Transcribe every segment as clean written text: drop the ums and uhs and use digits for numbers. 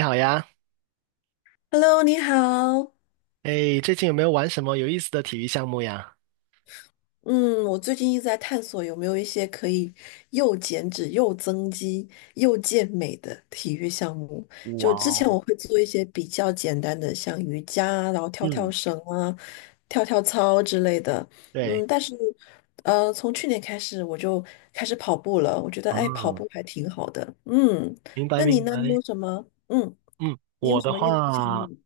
你好呀。Hello，你好。哎，最近有没有玩什么有意思的体育项目呀？嗯，我最近一直在探索有没有一些可以又减脂、又增肌、又健美的体育项目。哇就之前哦。我会做一些比较简单的，像瑜伽啊然后跳跳嗯。绳啊、跳跳操之类的。对。嗯，但是，从去年开始我就开始跑步了。我觉得，啊，哎，跑步还挺好的。嗯，明白那你明呢？你有白。什么？嗯，嗯，你有我什的么运动项话，目？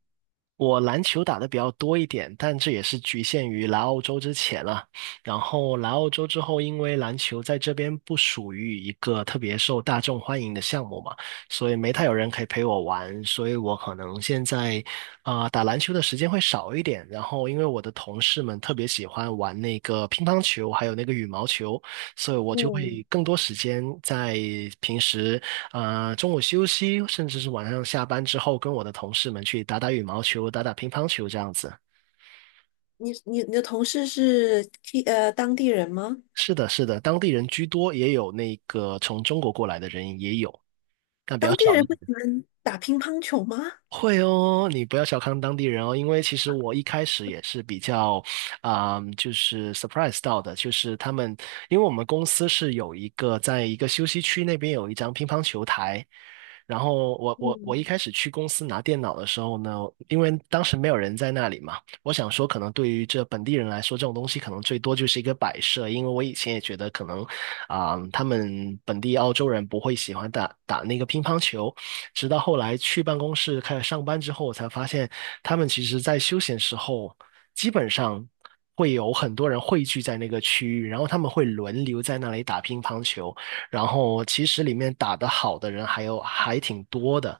我篮球打的比较多一点，但这也是局限于来澳洲之前了。然后来澳洲之后，因为篮球在这边不属于一个特别受大众欢迎的项目嘛，所以没太有人可以陪我玩，所以我可能现在打篮球的时间会少一点。然后因为我的同事们特别喜欢玩那个乒乓球，还有那个羽毛球，所以我就会嗯，更多时间在平时。啊，中午休息，甚至是晚上下班之后，跟我的同事们去打打羽毛球、打打乒乓球这样子。你的同事是 当地人吗？是的，是的，当地人居多，也有那个从中国过来的人也有，但比较当地少人一不喜点。欢打乒乓球吗？会哦，你不要小看当地人哦，因为其实我一开始也是比较，就是 surprise 到的，就是他们，因为我们公司是有一个在一个休息区那边有一张乒乓球台，然后我嗯，一开始去公司拿电脑的时候呢，因为当时没有人在那里嘛，我想说可能对于这本地人来说，这种东西可能最多就是一个摆设，因为我以前也觉得可能，他们本地澳洲人不会喜欢打打那个乒乓球。直到后来去办公室开始上班之后，我才发现他们其实在休闲时候，基本上会有很多人汇聚在那个区域，然后他们会轮流在那里打乒乓球，然后其实里面打得好的人还有还挺多的，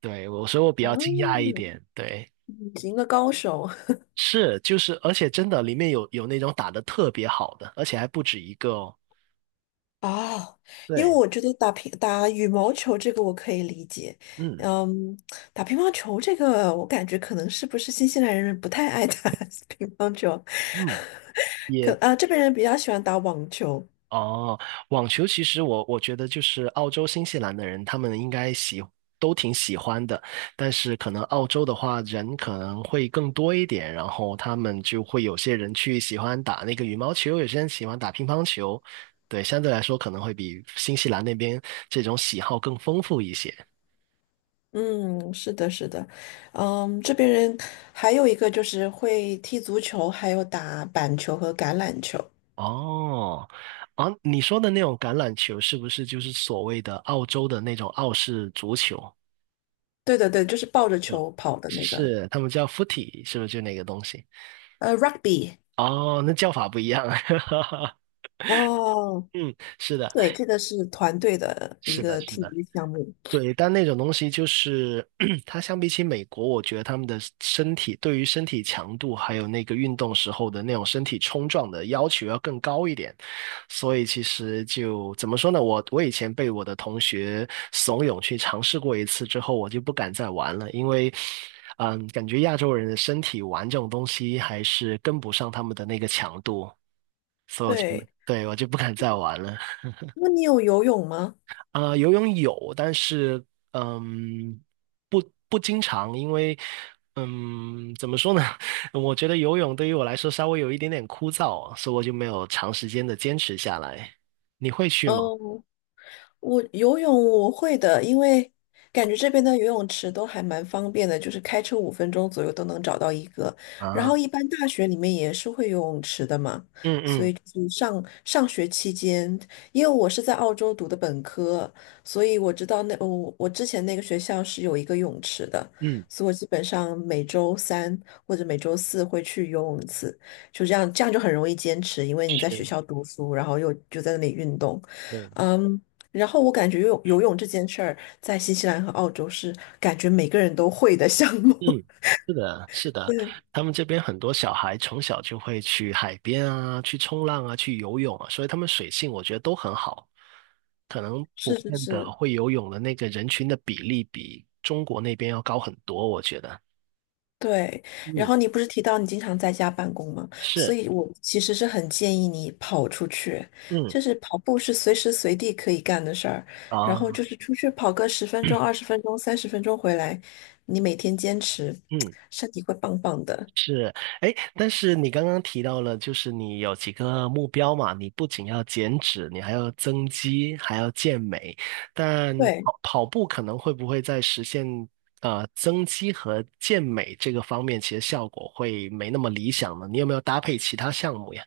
对，我所以我比啊，较惊讶一点，对。是一个高手 是，就是，而且真的里面有那种打得特别好的，而且还不止一个哦。哦，因为对。我觉得打羽毛球这个我可以理解，嗯嗯，打乒乓球这个我感觉可能是不是新西兰人不太爱打 乒乓球，嗯。可也啊这边人比较喜欢打网球，哦，网球其实我觉得就是澳洲、新西兰的人，他们应该都挺喜欢的，但是可能澳洲的话人可能会更多一点，然后他们就会有些人去喜欢打那个羽毛球，有些人喜欢打乒乓球，对，相对来说可能会比新西兰那边这种喜好更丰富一些。嗯，是的，是的，嗯，这边人还有一个就是会踢足球，还有打板球和橄榄球，哦，啊，你说的那种橄榄球是不是就是所谓的澳洲的那种澳式足球？对对对，就是抱着嗯，球跑的那个，是，他们叫 footy，是不是就那个东西？rugby，哦，那叫法不一样啊。哦，嗯，是的，对，这个是团队的一是的，个是体的，育项目。对。但那种东西就是，它相比起美国，我觉得他们的身体对于身体强度还有那个运动时候的那种身体冲撞的要求要更高一点。所以其实就怎么说呢？我以前被我的同学怂恿去尝试过一次之后，我就不敢再玩了，因为。嗯，感觉亚洲人的身体玩这种东西还是跟不上他们的那个强度。所有前辈，对，对，我就不敢再玩了。那你有游泳吗？游泳有，但是嗯，不不经常，因为嗯，怎么说呢？我觉得游泳对于我来说稍微有一点点枯燥，所以我就没有长时间的坚持下来。你会去吗？嗯，我游泳我会的，因为感觉这边的游泳池都还蛮方便的，就是开车5分钟左右都能找到一个。然啊。后一般大学里面也是会游泳池的嘛，嗯所嗯。以就是上上学期间，因为我是在澳洲读的本科，所以我知道我之前那个学校是有一个泳池的，嗯。所以我基本上每周三或者每周四会去游泳一次，就这样就很容易坚持，因为你在学是。校读书，然后又就在那里运动。对。嗯，然后我感觉游泳这件事儿，在新西兰和澳洲是感觉每个人都会的项目。嗯，是的，是的，对，他们这边很多小孩从小就会去海边啊，去冲浪啊，去游泳啊，所以他们水性我觉得都很好。可能普是是遍的是，会游泳的那个人群的比例比中国那边要高很多，我觉得。对。然嗯，后你不是提到你经常在家办公吗？所是。以我其实是很建议你跑出去，嗯。就是跑步是随时随地可以干的事儿，然后啊。就是出去跑个十分钟、20分钟、三十分钟回来，你每天坚持，嗯。身体会棒棒的。是。哎，但是你刚刚提到了，就是你有几个目标嘛，你不仅要减脂，你还要增肌，还要健美，但对，跑跑步可能会不会在实现增肌和健美这个方面，其实效果会没那么理想呢？你有没有搭配其他项目呀？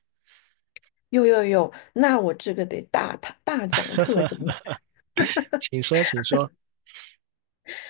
有有有，那我这个得大大大讲特讲。请说，请说。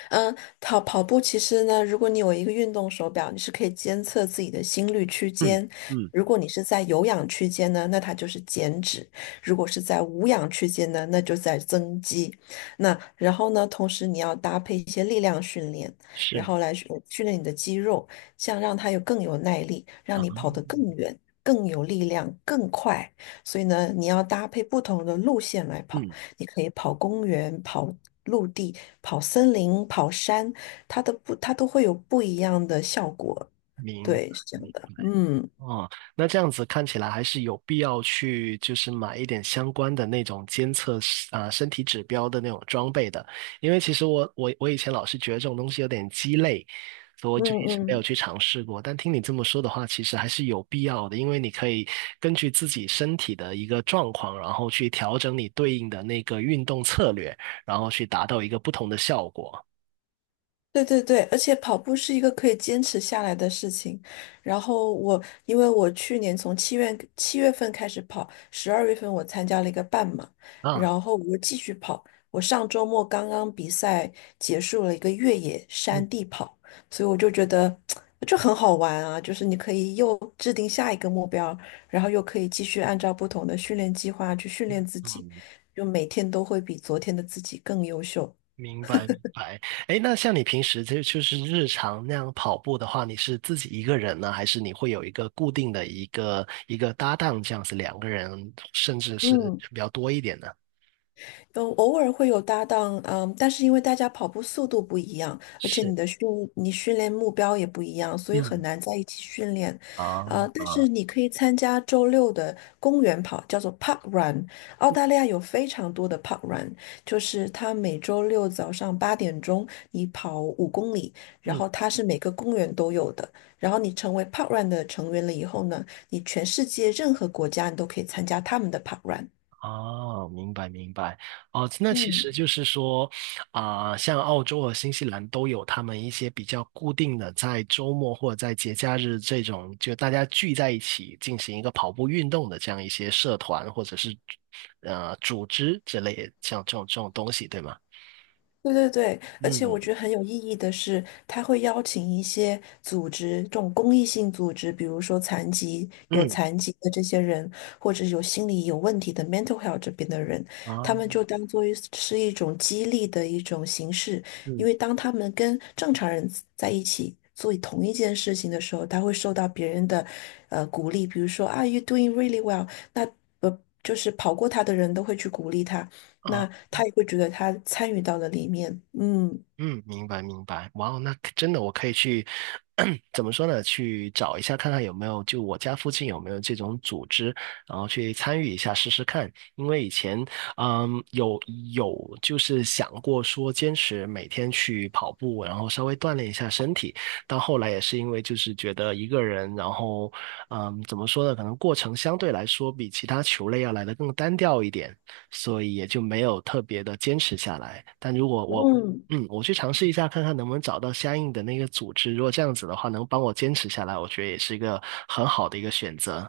嗯，跑跑步其实呢，如果你有一个运动手表，你是可以监测自己的心率区嗯间。嗯。如果你是在有氧区间呢，那它就是减脂；如果是在无氧区间呢，那就在增肌。那然后呢，同时你要搭配一些力量训练，然是后来训练你的肌肉，这样让它有更有耐力，让啊。你跑得更远、更有力量、更快。所以呢，你要搭配不同的路线来跑。嗯，你可以跑公园、跑陆地、跑森林、跑山，它都会有不一样的效果。明对，白。是这样的。嗯哦，那这样子看起来还是有必要去，就是买一点相关的那种监测是啊、身体指标的那种装备的，因为其实我以前老是觉得这种东西有点鸡肋，所以我嗯就一直没有嗯。去尝试过。但听你这么说的话，其实还是有必要的，因为你可以根据自己身体的一个状况，然后去调整你对应的那个运动策略，然后去达到一个不同的效果对对对，而且跑步是一个可以坚持下来的事情。然后我，因为我去年从七月份开始跑，12月份我参加了一个半马，啊。然后我又继续跑。我上周末刚刚比赛结束了一个越野嗯山地跑，所以我就觉得 就很好玩啊，就是你可以又制定下一个目标，然后又可以继续按照不同的训练计划去训练自己，嗯。就每天都会比昨天的自己更优秀。明白明白。哎，那像你平时就是日常那样跑步的话，你是自己一个人呢，还是你会有一个固定的一个搭档这样子，两个人甚至是嗯，比较多一点的？都偶尔会有搭档，嗯，但是因为大家跑步速度不一样，而且是。你训练目标也不一样，所以很嗯。难在一起训练。啊但啊。是你可以参加周六的公园跑，叫做 Park Run。澳大利亚有非常多的 Park Run，就是它每周六早上8点钟，你跑5公里，然嗯。后它是每个公园都有的。然后你成为 Park Run 的成员了以后呢，你全世界任何国家你都可以参加他们的 Park Run。哦，明白明白。哦，那其实嗯。就是说，像澳洲和新西兰都有他们一些比较固定的，在周末或者在节假日这种，就大家聚在一起进行一个跑步运动的这样一些社团或者是组织之类的，像这种这种东西，对吗？对对对，而且我嗯觉得很有意义的是，他会邀请一些组织，这种公益性组织，比如说残疾、有嗯残疾的这些人，或者有心理有问题的 mental health 这边的人，他们就啊当做是一种激励的一种形式，因嗯。为当他们跟正常人在一起做同一件事情的时候，他会受到别人的鼓励，比如说 Are you doing really well，那。就是跑过他的人都会去鼓励他，啊。那他也会觉得他参与到了里面，嗯。嗯，明白明白，哇哦，那可真的我可以去，怎么说呢？去找一下看看有没有，就我家附近有没有这种组织，然后去参与一下试试看。因为以前，嗯，有就是想过说坚持每天去跑步，然后稍微锻炼一下身体，到后来也是因为就是觉得一个人，然后，嗯，怎么说呢？可能过程相对来说比其他球类要来的更单调一点。所以也就没有特别的坚持下来。但如果我嗯，嗯，我去尝试一下，看看能不能找到相应的那个组织。如果这样子的话，能帮我坚持下来，我觉得也是一个很好的一个选择。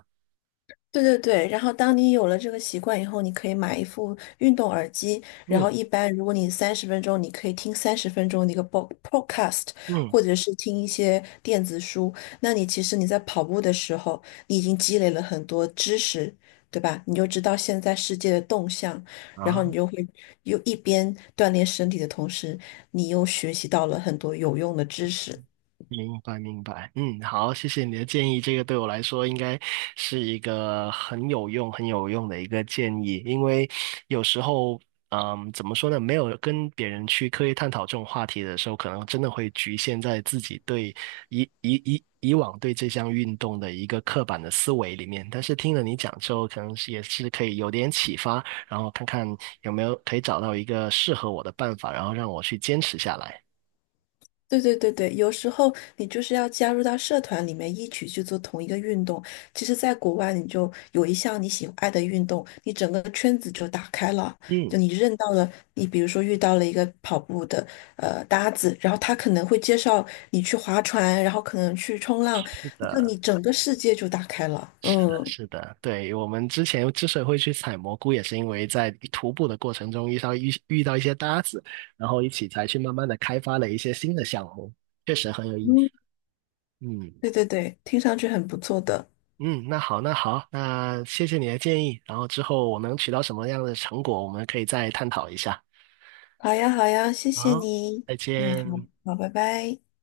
对对对，然后当你有了这个习惯以后，你可以买一副运动耳机，然嗯后一般如果你三十分钟，你可以听三十分钟的一个 podcast，嗯。或者是听一些电子书，那你其实你在跑步的时候，你已经积累了很多知识，对吧？你就知道现在世界的动向，然后你啊。就会又一边锻炼身体的同时，你又学习到了很多有用的知识。明白，明白。嗯，好，谢谢你的建议。这个对我来说应该是一个很有用、很有用的一个建议，因为有时候，嗯，怎么说呢？没有跟别人去刻意探讨这种话题的时候，可能真的会局限在自己对以往对这项运动的一个刻板的思维里面。但是听了你讲之后，可能是也是可以有点启发，然后看看有没有可以找到一个适合我的办法，然后让我去坚持下来。对对对对，有时候你就是要加入到社团里面一起去做同一个运动。其实，在国外，你就有一项你喜爱的运动，你整个圈子就打开了。嗯，就你认到了，你比如说遇到了一个跑步的搭子，然后他可能会介绍你去划船，然后可能去冲浪，是就的。你整个世界就打开了。是的，嗯是的，对，我们之前之所以会去采蘑菇，也是因为在徒步的过程中遇到一些搭子，然后一起才去慢慢的开发了一些新的项目，确实很有意思。嗯，嗯对对对，听上去很不错的。嗯。那好，那好，那谢谢你的建议，然后之后我能取到什么样的成果，我们可以再探讨一下。好呀好呀，谢谢好，你。再嗯，好见。好，拜拜。